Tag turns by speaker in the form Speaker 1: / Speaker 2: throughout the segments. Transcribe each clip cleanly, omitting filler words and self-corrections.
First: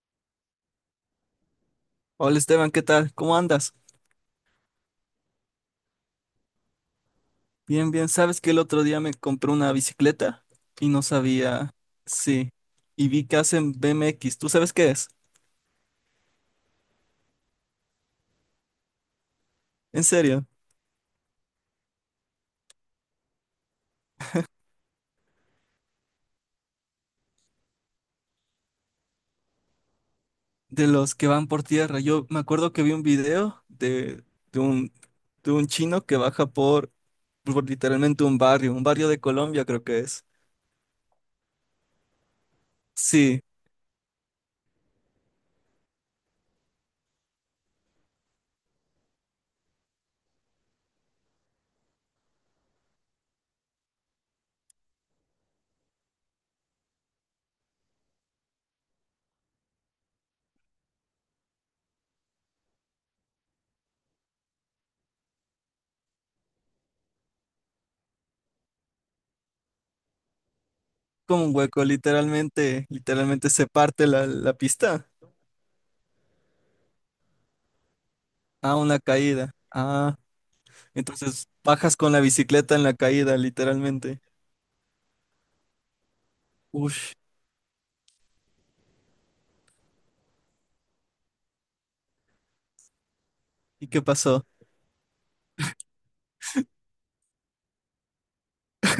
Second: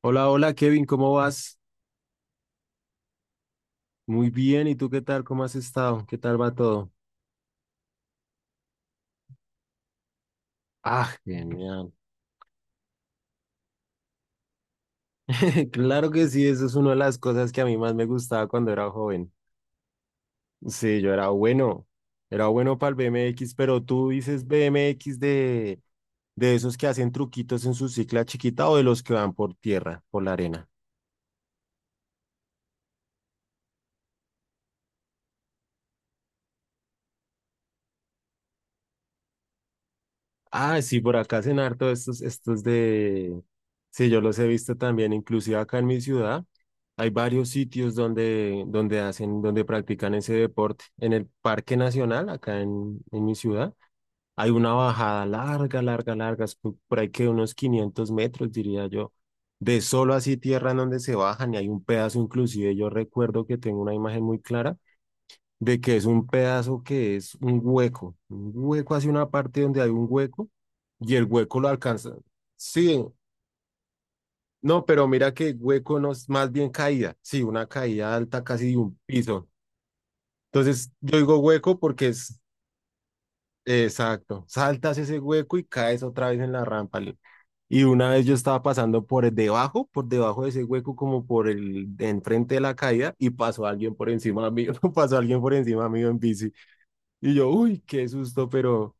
Speaker 1: Hola, hola Kevin, ¿cómo vas?
Speaker 2: Hola Esteban, ¿qué tal? ¿Cómo andas?
Speaker 1: Muy bien, ¿y tú qué tal? ¿Cómo has estado? ¿Qué tal va todo?
Speaker 2: Bien, bien. ¿Sabes que el otro día me compré una bicicleta y no
Speaker 1: Ah,
Speaker 2: sabía?
Speaker 1: genial.
Speaker 2: Sí. Y vi que hacen BMX. ¿Tú sabes qué es?
Speaker 1: Claro que sí, eso es una de las cosas que a mí más me gustaba cuando era joven.
Speaker 2: En serio,
Speaker 1: Sí, yo era bueno para el BMX, pero tú dices BMX de esos que hacen truquitos en su cicla chiquita o de los que van por tierra, por la arena.
Speaker 2: de los que van por tierra. Yo me acuerdo que vi un video de un, de un chino que baja por literalmente un barrio de Colombia creo que es.
Speaker 1: Ah, sí, por acá hacen harto estos de...
Speaker 2: Sí,
Speaker 1: Sí, yo los he visto también, inclusive acá en mi ciudad. Hay varios sitios donde, donde hacen, donde practican ese deporte. En el Parque Nacional, acá en mi ciudad, hay una bajada larga, larga, larga, es por ahí que unos 500 metros, diría yo, de solo así tierra en donde se bajan y hay un pedazo, inclusive yo recuerdo que tengo una imagen muy clara de que es un pedazo que es un hueco hacia una parte donde hay un hueco y el
Speaker 2: como un
Speaker 1: hueco lo
Speaker 2: hueco,
Speaker 1: alcanza.
Speaker 2: literalmente,
Speaker 1: Sí,
Speaker 2: literalmente se parte la
Speaker 1: no, pero
Speaker 2: pista.
Speaker 1: mira que hueco no es más bien caída, sí, una caída alta casi de
Speaker 2: Ah,
Speaker 1: un
Speaker 2: una
Speaker 1: piso.
Speaker 2: caída.
Speaker 1: Entonces yo digo
Speaker 2: Entonces
Speaker 1: hueco
Speaker 2: bajas
Speaker 1: porque
Speaker 2: con la
Speaker 1: es
Speaker 2: bicicleta en la caída, literalmente.
Speaker 1: exacto, saltas ese hueco y caes otra vez en la rampa.
Speaker 2: Ush,
Speaker 1: Y una vez yo estaba pasando por debajo de ese hueco, como por el de enfrente de la caída, y pasó
Speaker 2: ¿y
Speaker 1: alguien
Speaker 2: qué
Speaker 1: por
Speaker 2: pasó?
Speaker 1: encima mío, pasó alguien por encima mío en bici. Y yo, uy, qué susto, pero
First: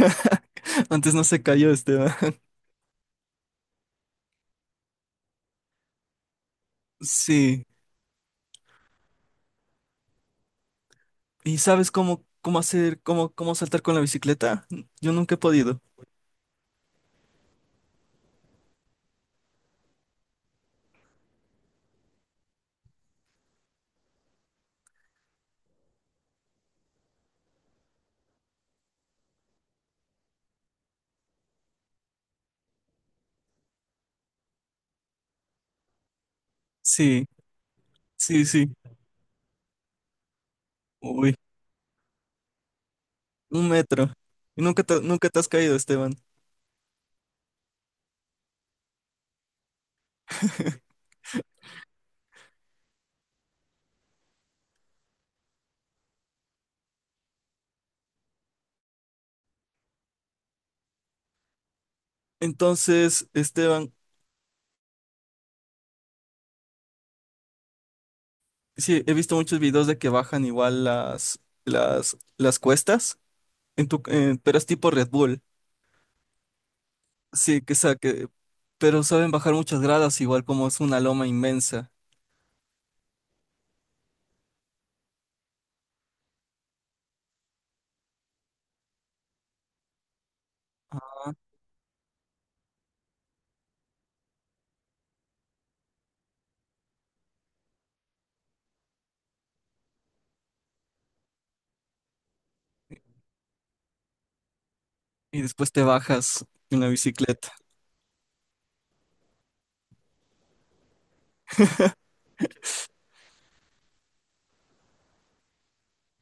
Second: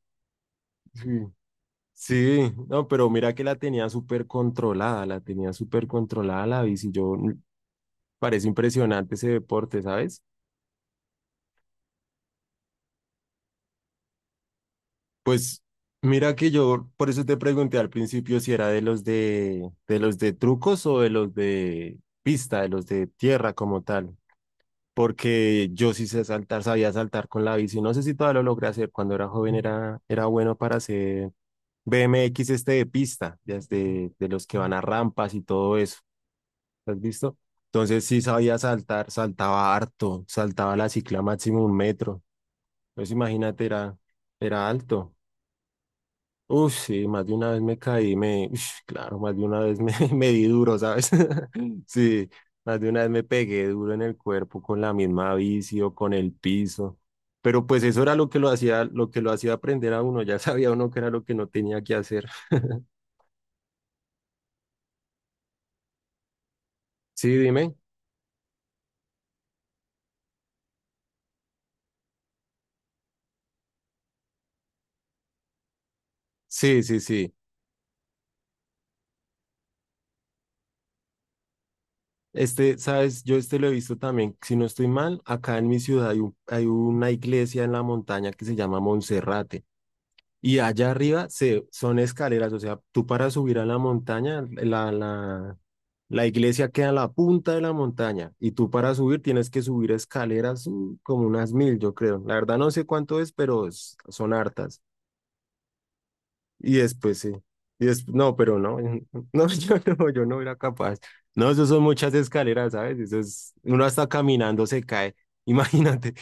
Speaker 1: sí,
Speaker 2: Antes no se cayó Esteban.
Speaker 1: sí, no, pero mira que la tenía súper controlada, la tenía súper controlada la bici. Yo mm,
Speaker 2: Sí.
Speaker 1: parece impresionante ese deporte, ¿sabes?
Speaker 2: ¿Y sabes cómo saltar con la bicicleta? Yo nunca he
Speaker 1: Pues
Speaker 2: podido.
Speaker 1: mira que yo, por eso te pregunté al principio si era de los de, trucos o de los de pista, de los de tierra como tal. Porque yo sí sé saltar, sabía saltar con la bici. No sé si todavía lo logré hacer. Cuando era joven era bueno para hacer BMX este de pista, de los que van a rampas y todo eso. ¿Has
Speaker 2: Sí,
Speaker 1: visto? Entonces sí
Speaker 2: sí,
Speaker 1: sabía
Speaker 2: sí.
Speaker 1: saltar, saltaba harto, saltaba la cicla
Speaker 2: Uy,
Speaker 1: máximo 1 metro. Entonces imagínate,
Speaker 2: un
Speaker 1: era,
Speaker 2: metro. Y
Speaker 1: era
Speaker 2: nunca te,
Speaker 1: alto.
Speaker 2: nunca te has caído, Esteban.
Speaker 1: Uf, sí, más de una vez me caí, me, ush, claro, más de una vez me, me di duro, ¿sabes? Sí, más de una vez me pegué duro en el cuerpo con la misma bici o con el piso. Pero pues eso era lo que lo hacía, lo que lo hacía aprender a uno, ya sabía uno que era lo que no tenía que hacer.
Speaker 2: Entonces, Esteban,
Speaker 1: Sí, dime.
Speaker 2: sí, he visto muchos videos de que bajan igual las cuestas, en tu, pero es tipo Red Bull.
Speaker 1: Sí, sí, sí.
Speaker 2: Sí, pero saben bajar muchas gradas igual como es una loma inmensa.
Speaker 1: Este, sabes, yo este lo he visto también, si no estoy mal, acá en mi ciudad hay una iglesia en la montaña que se llama Monserrate y allá arriba son escaleras, o sea, tú para subir a la montaña, la iglesia queda en la punta de la montaña y tú para subir tienes que subir escaleras como unas 1000, yo creo. La verdad no sé cuánto es, pero son hartas.
Speaker 2: Y después te bajas
Speaker 1: Y
Speaker 2: en la
Speaker 1: después sí.
Speaker 2: bicicleta.
Speaker 1: Y después, no, pero no, no, yo no era capaz. No, eso son muchas escaleras, ¿sabes? Eso es, uno hasta caminando se cae, imagínate.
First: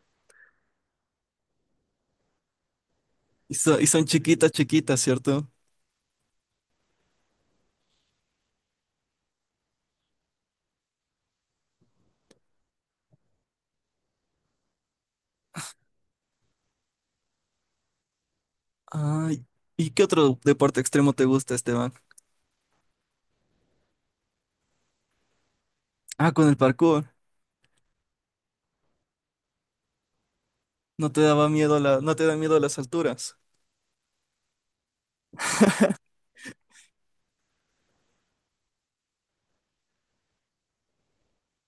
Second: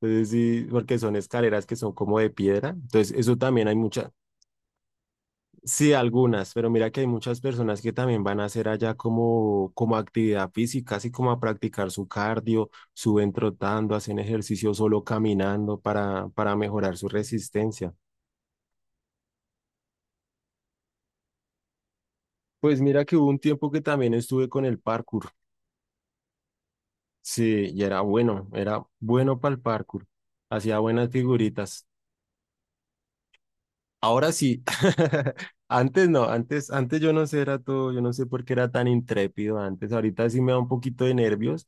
Speaker 1: Entonces sí, porque son escaleras que son como de piedra. Entonces eso
Speaker 2: Y,
Speaker 1: también hay
Speaker 2: ¿y son
Speaker 1: muchas,
Speaker 2: chiquitas, chiquitas, cierto?
Speaker 1: sí, algunas, pero mira que hay muchas personas que también van a hacer allá como actividad física, así como a practicar su cardio, suben trotando, hacen ejercicio solo caminando para mejorar su resistencia.
Speaker 2: Ay, ¿y qué otro deporte extremo te gusta, Esteban?
Speaker 1: Pues mira que hubo un tiempo que también estuve con el parkour.
Speaker 2: Ah, con el parkour.
Speaker 1: Sí, y era bueno para el parkour. Hacía buenas
Speaker 2: No te daba miedo
Speaker 1: figuritas.
Speaker 2: la, no te da miedo las alturas.
Speaker 1: Ahora sí. Antes no, antes yo no sé, era todo, yo no sé por qué era tan intrépido antes. Ahorita sí me da un poquito de nervios,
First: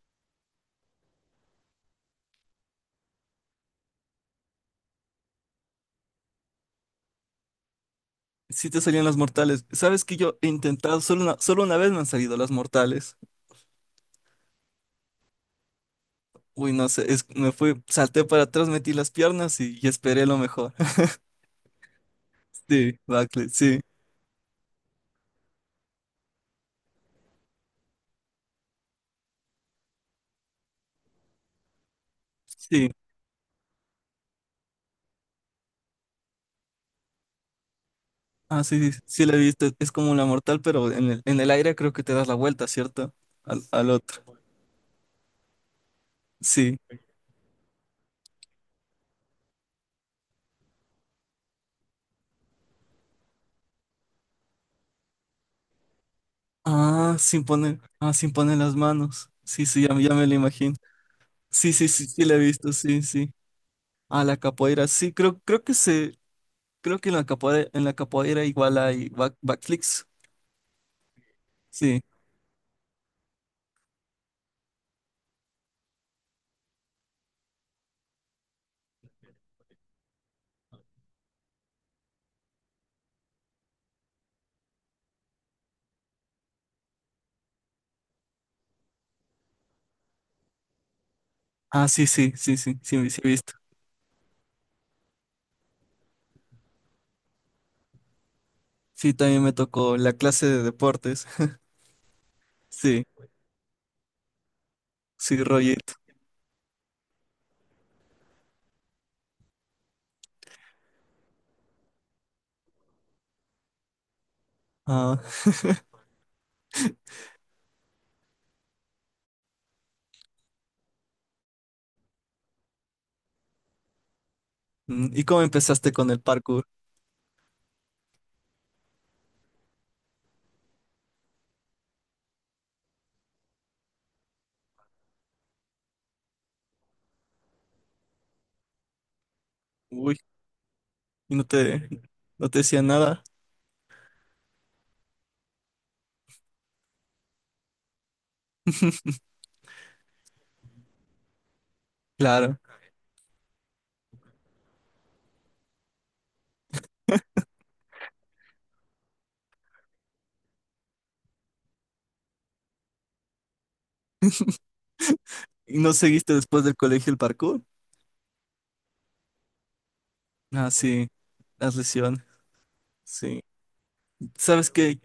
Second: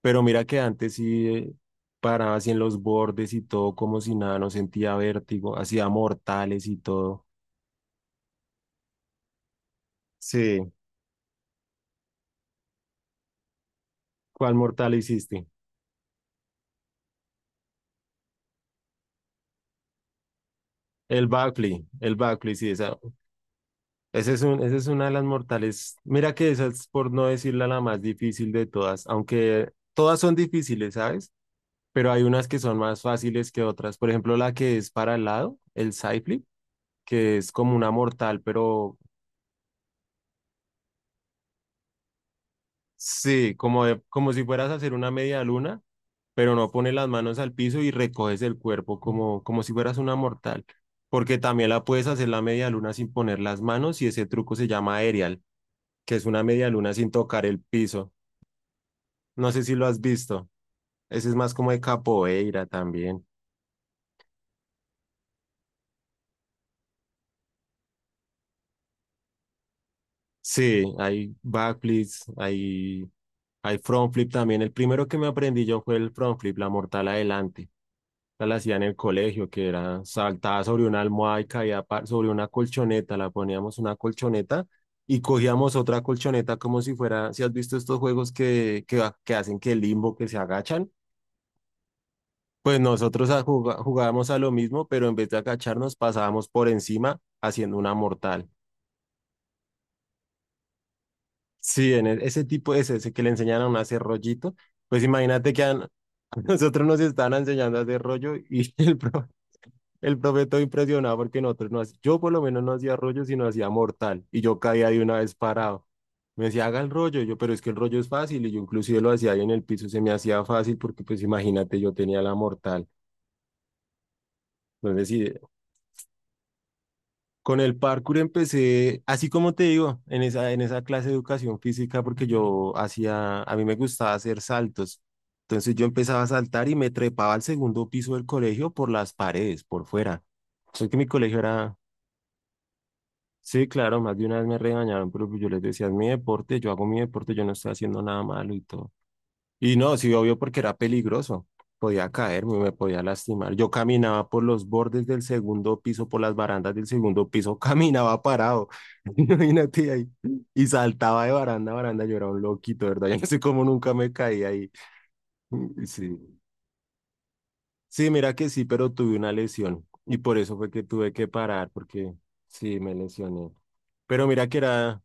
Speaker 1: pero mira que antes sí paraba así en los bordes y todo, como si nada, no sentía vértigo, hacía mortales y todo.
Speaker 2: Sí te salían las mortales. ¿Sabes que yo he
Speaker 1: Sí,
Speaker 2: intentado? Solo una vez me han salido las mortales.
Speaker 1: ¿cuál mortal hiciste?
Speaker 2: Uy, no sé, me fui, salté para atrás, metí las piernas y esperé lo mejor.
Speaker 1: El backflip, sí, esa,
Speaker 2: Sí, backflip, sí,
Speaker 1: Esa es una de las mortales. Mira que esa es, por no decirla, la más difícil de todas, aunque todas son difíciles, ¿sabes? Pero hay unas que son
Speaker 2: sí.
Speaker 1: más fáciles que otras. Por ejemplo, la que es para el lado, el side flip, que es como una mortal,
Speaker 2: Ah, sí,
Speaker 1: pero
Speaker 2: sí, sí la he visto. Es como la mortal, pero en el aire creo que te das la vuelta, ¿cierto?
Speaker 1: sí,
Speaker 2: Al,
Speaker 1: como,
Speaker 2: al otro.
Speaker 1: como si fueras a hacer una media luna, pero no
Speaker 2: Sí.
Speaker 1: pones las manos al piso y recoges el cuerpo como si fueras una mortal. Porque también la puedes hacer la media luna sin poner las manos y ese truco se llama aerial, que es una media luna sin tocar el piso.
Speaker 2: Sin poner las manos.
Speaker 1: No sé
Speaker 2: Sí,
Speaker 1: si
Speaker 2: sí,
Speaker 1: lo has
Speaker 2: ya me lo
Speaker 1: visto.
Speaker 2: imagino.
Speaker 1: Ese es más como
Speaker 2: Sí,
Speaker 1: de
Speaker 2: sí, sí, sí, la he
Speaker 1: capoeira
Speaker 2: visto, sí,
Speaker 1: también.
Speaker 2: sí. Ah, la capoeira, sí, creo que en la capoeira igual hay back, backflips.
Speaker 1: Sí, hay
Speaker 2: Sí.
Speaker 1: backflips, hay front flip también. El primero que me aprendí yo fue el front flip, la mortal adelante. Esa la hacía en el colegio, que era saltaba sobre una almohada y caía sobre una colchoneta. La poníamos una colchoneta y cogíamos otra colchoneta como si fuera, si has visto estos juegos que hacen que limbo, que se agachan.
Speaker 2: Ah, sí, sí, sí, sí,
Speaker 1: Pues
Speaker 2: sí, sí, sí he
Speaker 1: nosotros
Speaker 2: visto.
Speaker 1: jugábamos a lo mismo, pero en vez de agacharnos pasábamos por encima haciendo una mortal.
Speaker 2: Sí, también me tocó la clase de deportes.
Speaker 1: Sí, en ese tipo, ese,
Speaker 2: Sí,
Speaker 1: ese que le enseñaron a hacer rollito, pues
Speaker 2: sí,
Speaker 1: imagínate que
Speaker 2: rollito.
Speaker 1: a nosotros nos estaban enseñando a hacer rollo y el profe todo impresionado porque nosotros no hacíamos, yo por lo menos no hacía rollo, sino hacía mortal y yo caía de una
Speaker 2: Ah,
Speaker 1: vez parado. Me decía, haga el rollo, y yo, pero es que el rollo es fácil y yo inclusive lo hacía ahí en el piso, se me hacía fácil porque pues imagínate, yo tenía la mortal. Entonces
Speaker 2: mm, ¿y
Speaker 1: sí.
Speaker 2: cómo empezaste con el parkour?
Speaker 1: Con el parkour empecé, así como te digo, en esa clase de educación física, porque yo hacía, a mí me gustaba hacer saltos. Entonces yo empezaba a saltar y me trepaba al segundo piso del colegio por las paredes, por
Speaker 2: Uy,
Speaker 1: fuera. Sé que mi
Speaker 2: ¿y
Speaker 1: colegio
Speaker 2: no
Speaker 1: era,
Speaker 2: te decía nada?
Speaker 1: sí, claro, más de una vez me regañaron, pero pues yo les decía, es mi deporte, yo hago mi deporte, yo no estoy haciendo nada malo y todo. Y no, sí, obvio, porque era peligroso. Podía caerme,
Speaker 2: Claro.
Speaker 1: me podía lastimar. Yo caminaba por los bordes del segundo piso, por las barandas del segundo piso, caminaba parado. Imagínate ahí. Y saltaba de baranda a baranda. Yo era un loquito, de ¿verdad? Yo no sé cómo nunca me caí ahí.
Speaker 2: ¿Y
Speaker 1: Mm,
Speaker 2: no seguiste
Speaker 1: sí.
Speaker 2: después del colegio el parkour?
Speaker 1: Sí, mira que sí, pero tuve una lesión. Y por eso
Speaker 2: Ah,
Speaker 1: fue que
Speaker 2: sí,
Speaker 1: tuve que parar,
Speaker 2: las
Speaker 1: porque
Speaker 2: lesiones.
Speaker 1: sí, me
Speaker 2: Sí.
Speaker 1: lesioné. Pero mira que
Speaker 2: Sabes que
Speaker 1: era,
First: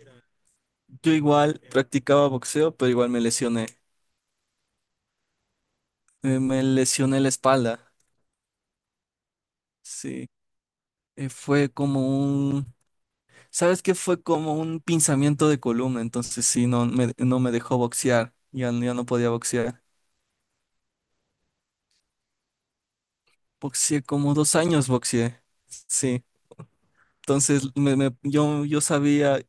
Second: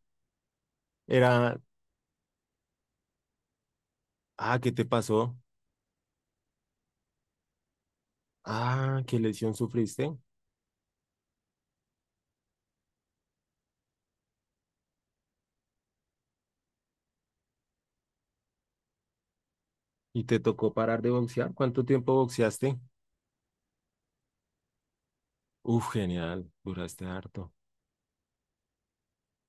Speaker 2: yo
Speaker 1: era,
Speaker 2: igual practicaba boxeo, pero igual me lesioné.
Speaker 1: ah, ¿qué te pasó?
Speaker 2: Me lesioné la espalda.
Speaker 1: Ah, ¿qué lesión sufriste?
Speaker 2: Sí. Eh, fue como un, ¿Sabes qué? Fue como un pinzamiento de columna. Entonces sí, no me dejó boxear. Ya no podía boxear.
Speaker 1: ¿Y te tocó parar de boxear? ¿Cuánto tiempo boxeaste?
Speaker 2: Boxeé como 2 años, boxeé.
Speaker 1: Uf,
Speaker 2: Sí.
Speaker 1: genial, duraste harto.
Speaker 2: Entonces yo sabía,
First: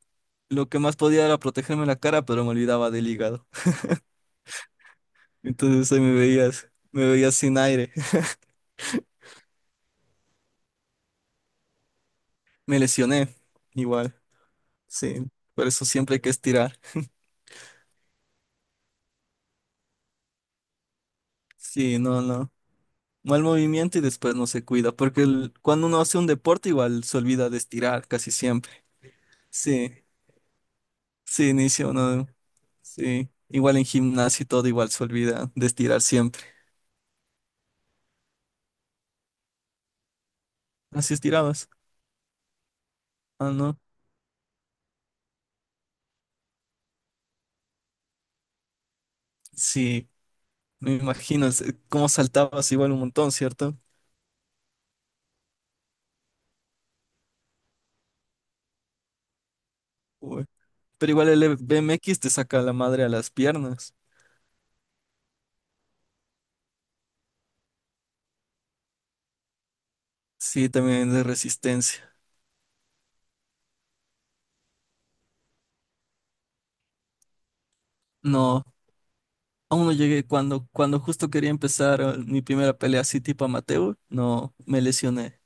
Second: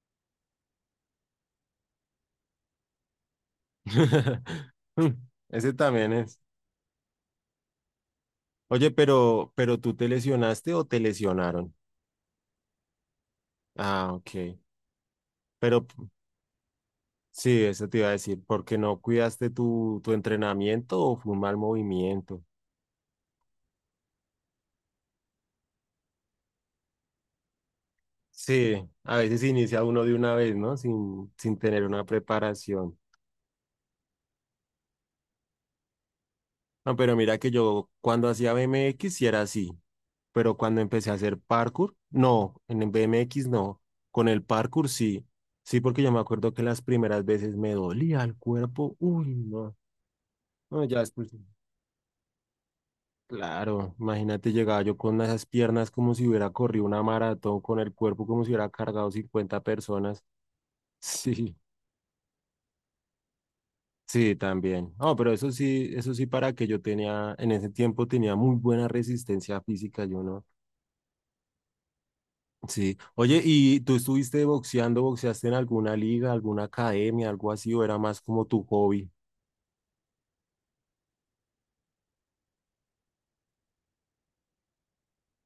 Speaker 2: lo que más podía era protegerme la cara, pero me olvidaba del hígado.
Speaker 1: Mm, Ese
Speaker 2: Entonces ahí
Speaker 1: también es.
Speaker 2: me veías sin aire.
Speaker 1: Oye, pero ¿tú te lesionaste o te lesionaron?
Speaker 2: Me lesioné
Speaker 1: Ah,
Speaker 2: igual.
Speaker 1: ok.
Speaker 2: Sí. Por eso
Speaker 1: Pero
Speaker 2: siempre hay que estirar.
Speaker 1: sí, eso te iba a decir, porque no cuidaste tu entrenamiento o fue un mal
Speaker 2: Sí, no,
Speaker 1: movimiento.
Speaker 2: no. Mal movimiento y después no se cuida, porque cuando uno hace un deporte igual se olvida de estirar casi siempre.
Speaker 1: Sí, a veces inicia
Speaker 2: Sí,
Speaker 1: uno de una vez, ¿no? Sin,
Speaker 2: sí,
Speaker 1: sin tener
Speaker 2: inicia
Speaker 1: una
Speaker 2: uno,
Speaker 1: preparación.
Speaker 2: sí. Igual en gimnasio y todo igual se olvida de estirar siempre.
Speaker 1: No, pero mira que yo cuando hacía BMX sí era así, pero cuando empecé a
Speaker 2: Así
Speaker 1: hacer
Speaker 2: estirabas.
Speaker 1: parkour, no, en el BMX
Speaker 2: Ah, no.
Speaker 1: no, con el parkour sí, sí, porque yo me acuerdo que las primeras veces me dolía el cuerpo, uy, no,
Speaker 2: Sí,
Speaker 1: no,
Speaker 2: me
Speaker 1: ya después,
Speaker 2: imagino cómo saltabas igual un montón, ¿cierto?
Speaker 1: claro, imagínate, llegaba yo con esas piernas como si hubiera corrido una maratón, con el cuerpo como si hubiera cargado 50 personas,
Speaker 2: Uy. Pero igual el
Speaker 1: sí,
Speaker 2: BMX te saca la madre a las piernas.
Speaker 1: sí, también, no, pero eso sí para que yo tenía, en ese tiempo tenía muy buena resistencia física, yo no.
Speaker 2: Sí, también de resistencia.
Speaker 1: Sí. Oye, ¿y tú estuviste boxeando, boxeaste en alguna liga, alguna academia, algo así, o era más como tu
Speaker 2: No.
Speaker 1: hobby?
Speaker 2: Aún no llegué cuando justo quería empezar mi primera pelea así tipo amateur, no me lesioné.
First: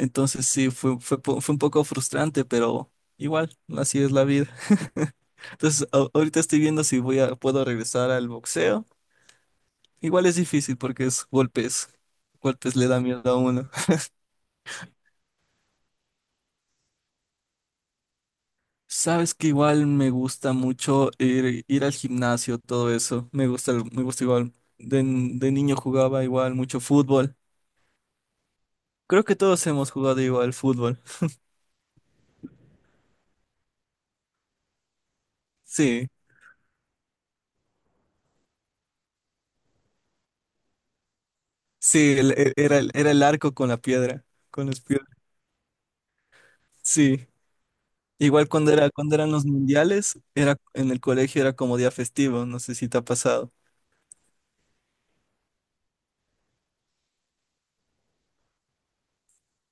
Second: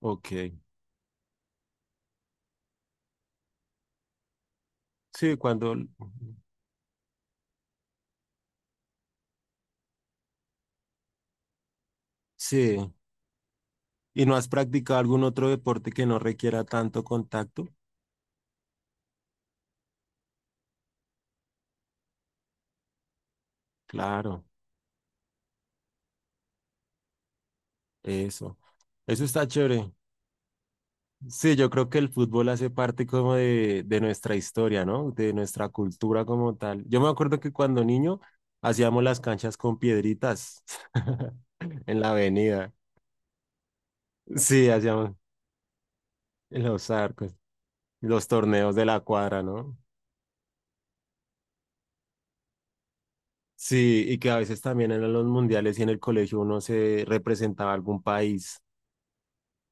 Speaker 1: Ok.
Speaker 2: sí, fue un poco frustrante, pero igual, así es la vida.
Speaker 1: Sí, cuando...
Speaker 2: Entonces ahorita estoy viendo si puedo regresar al boxeo. Igual es difícil porque es golpes, golpes
Speaker 1: Sí.
Speaker 2: le da miedo a uno.
Speaker 1: ¿Y no has practicado algún otro deporte que no requiera tanto contacto?
Speaker 2: Sabes que igual me gusta mucho ir al gimnasio, todo eso. Me gusta, me gusta
Speaker 1: Claro,
Speaker 2: igual. De, de niño jugaba igual mucho fútbol.
Speaker 1: eso.
Speaker 2: Creo
Speaker 1: Eso
Speaker 2: que
Speaker 1: está
Speaker 2: todos
Speaker 1: chévere.
Speaker 2: hemos jugado igual fútbol.
Speaker 1: Sí, yo creo que el fútbol hace parte como de, nuestra historia, ¿no? De nuestra
Speaker 2: Sí,
Speaker 1: cultura como tal. Yo me acuerdo que cuando niño hacíamos las canchas con piedritas en la
Speaker 2: sí,
Speaker 1: avenida.
Speaker 2: era el arco con la piedra, con
Speaker 1: Sí,
Speaker 2: las piedras.
Speaker 1: hacíamos. Los
Speaker 2: Sí.
Speaker 1: arcos, los
Speaker 2: Igual
Speaker 1: torneos de la
Speaker 2: cuando eran
Speaker 1: cuadra,
Speaker 2: los
Speaker 1: ¿no?
Speaker 2: mundiales, era en el colegio era como día festivo, no sé si te ha pasado.
Speaker 1: Sí, y que a veces también en los mundiales y en el colegio uno se representaba algún país.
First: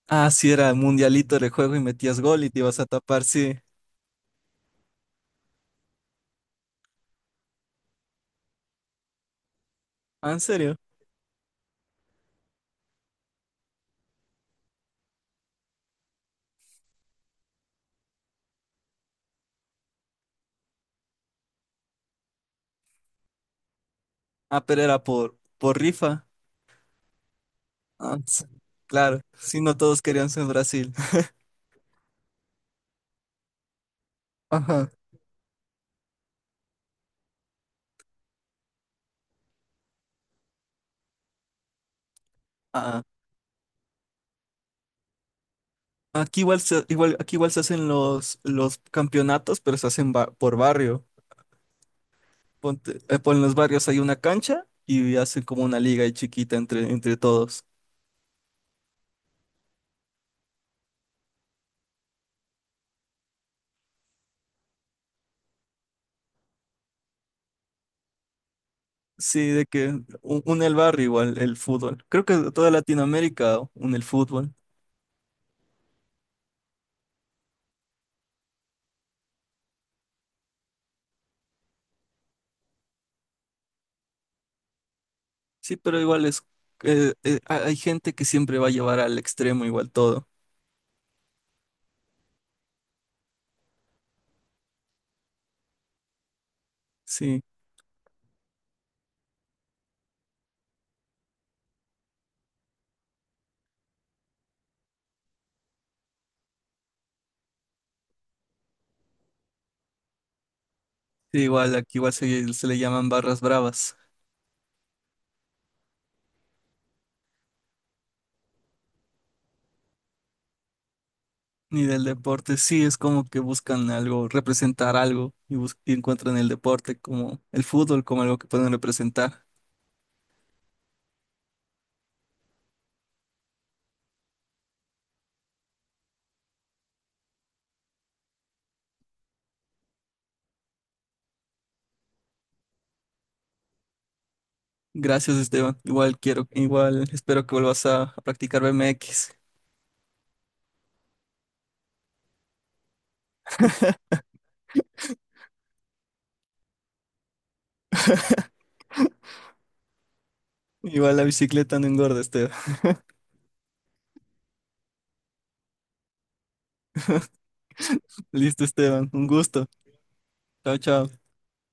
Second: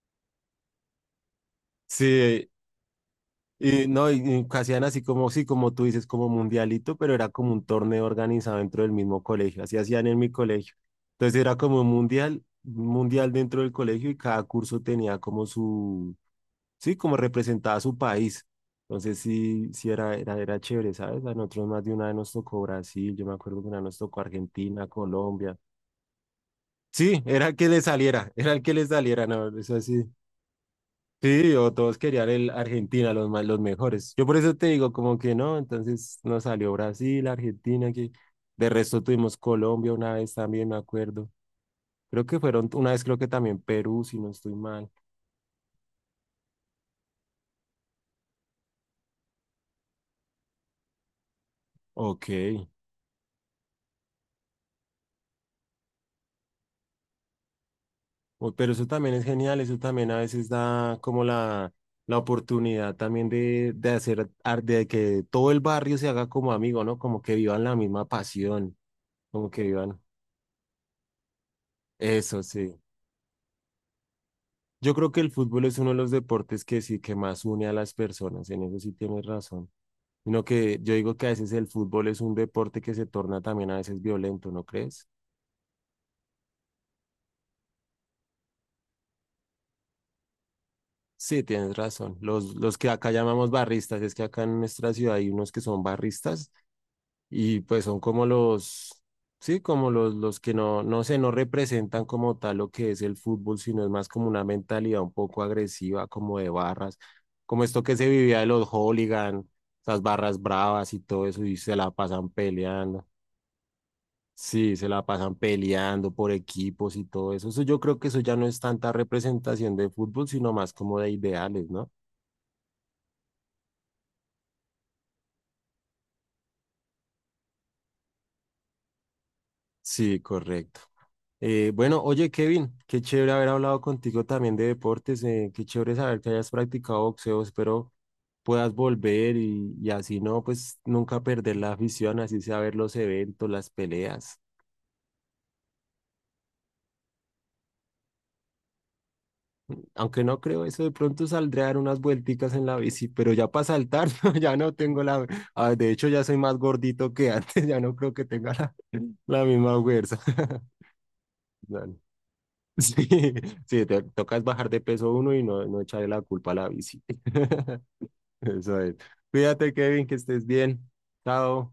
Speaker 2: Ah, sí, era mundialito de juego y metías gol
Speaker 1: Sí,
Speaker 2: y te ibas a tapar, sí.
Speaker 1: y no, y hacían así como, sí, como tú dices, como mundialito, pero era como un torneo organizado dentro del mismo colegio, así hacían en mi
Speaker 2: Ah, ¿en
Speaker 1: colegio.
Speaker 2: serio?
Speaker 1: Entonces era como un mundial dentro del colegio y cada curso tenía como su, sí, como representaba a su país. Entonces sí, sí era, era chévere, ¿sabes? A nosotros más de una vez nos tocó Brasil, yo me acuerdo que una vez nos tocó
Speaker 2: Ah, pero
Speaker 1: Argentina,
Speaker 2: era
Speaker 1: Colombia.
Speaker 2: por rifa.
Speaker 1: Sí, era el que le
Speaker 2: Ah,
Speaker 1: saliera,
Speaker 2: sí,
Speaker 1: era el que les
Speaker 2: claro,
Speaker 1: saliera, no,
Speaker 2: si no
Speaker 1: eso
Speaker 2: todos
Speaker 1: sí.
Speaker 2: querían ser Brasil.
Speaker 1: Sí, o todos querían el Argentina, los más, los mejores. Yo por eso te digo,
Speaker 2: Ajá.
Speaker 1: como que no, entonces nos salió Brasil, Argentina, que de resto tuvimos Colombia una vez también, me acuerdo. Creo que fueron, una
Speaker 2: Ah,
Speaker 1: vez creo que también Perú, si no estoy mal.
Speaker 2: aquí aquí igual se hacen los campeonatos, pero se hacen por barrio.
Speaker 1: Ok.
Speaker 2: Ponte, por los barrios hay una cancha y hacen como una liga ahí chiquita entre, entre todos.
Speaker 1: Uy, pero eso también es genial, eso también a veces da como la oportunidad también de hacer, de que todo el barrio se haga como amigo, ¿no? Como que vivan la misma pasión, como
Speaker 2: Sí,
Speaker 1: que
Speaker 2: de que
Speaker 1: vivan
Speaker 2: une el barrio igual el fútbol. Creo
Speaker 1: eso,
Speaker 2: que toda
Speaker 1: sí.
Speaker 2: Latinoamérica une el fútbol.
Speaker 1: Yo creo que el fútbol es uno de los deportes que sí, que más une a las personas, en eso sí tienes razón. Sino que yo digo que a veces el fútbol es un deporte que se torna también a veces violento, ¿no crees?
Speaker 2: Sí, pero igual es, hay gente que siempre va a llevar al extremo igual todo.
Speaker 1: Sí, tienes razón. Los que acá llamamos barristas, es que acá en nuestra ciudad hay unos que son barristas
Speaker 2: Sí,
Speaker 1: y pues son como los, sí, como los que no, no sé, no representan como tal lo que es el fútbol, sino es más como una mentalidad un poco agresiva, como de barras, como esto que se vivía de los hooligan, esas barras bravas y todo
Speaker 2: sí,
Speaker 1: eso, y se
Speaker 2: igual
Speaker 1: la
Speaker 2: aquí
Speaker 1: pasan
Speaker 2: se le
Speaker 1: peleando.
Speaker 2: llaman barras bravas.
Speaker 1: Sí, se la pasan peleando por equipos y todo eso. Eso yo creo que eso ya no es tanta representación de fútbol, sino más como de ideales,
Speaker 2: Ni
Speaker 1: ¿no?
Speaker 2: del deporte, sí, es como que buscan algo, representar algo y, y encuentran el deporte como el fútbol como algo que pueden representar.
Speaker 1: Sí, correcto. Bueno, oye Kevin, qué chévere haber hablado contigo también de deportes, qué chévere saber que hayas practicado boxeo, espero puedas volver y, así no, pues nunca perder la afición, así sea ver los eventos, las peleas.
Speaker 2: Gracias, Esteban. Igual quiero, igual espero que vuelvas a practicar BMX.
Speaker 1: Aunque no creo eso, de pronto saldré a dar unas vuelticas en la bici, pero ya para saltar, no, ya no tengo la... ah, de hecho, ya soy más gordito que antes, ya no creo que tenga la misma fuerza.
Speaker 2: Igual la bicicleta no
Speaker 1: Bueno,
Speaker 2: engorda, Esteban.
Speaker 1: sí, sí, te tocas bajar de peso uno y no, no echarle la culpa a la bici.
Speaker 2: Listo,
Speaker 1: Eso es.
Speaker 2: Esteban. Un gusto.
Speaker 1: Cuídate, Kevin, que estés
Speaker 2: Chao,
Speaker 1: bien.
Speaker 2: chao.
Speaker 1: Chao.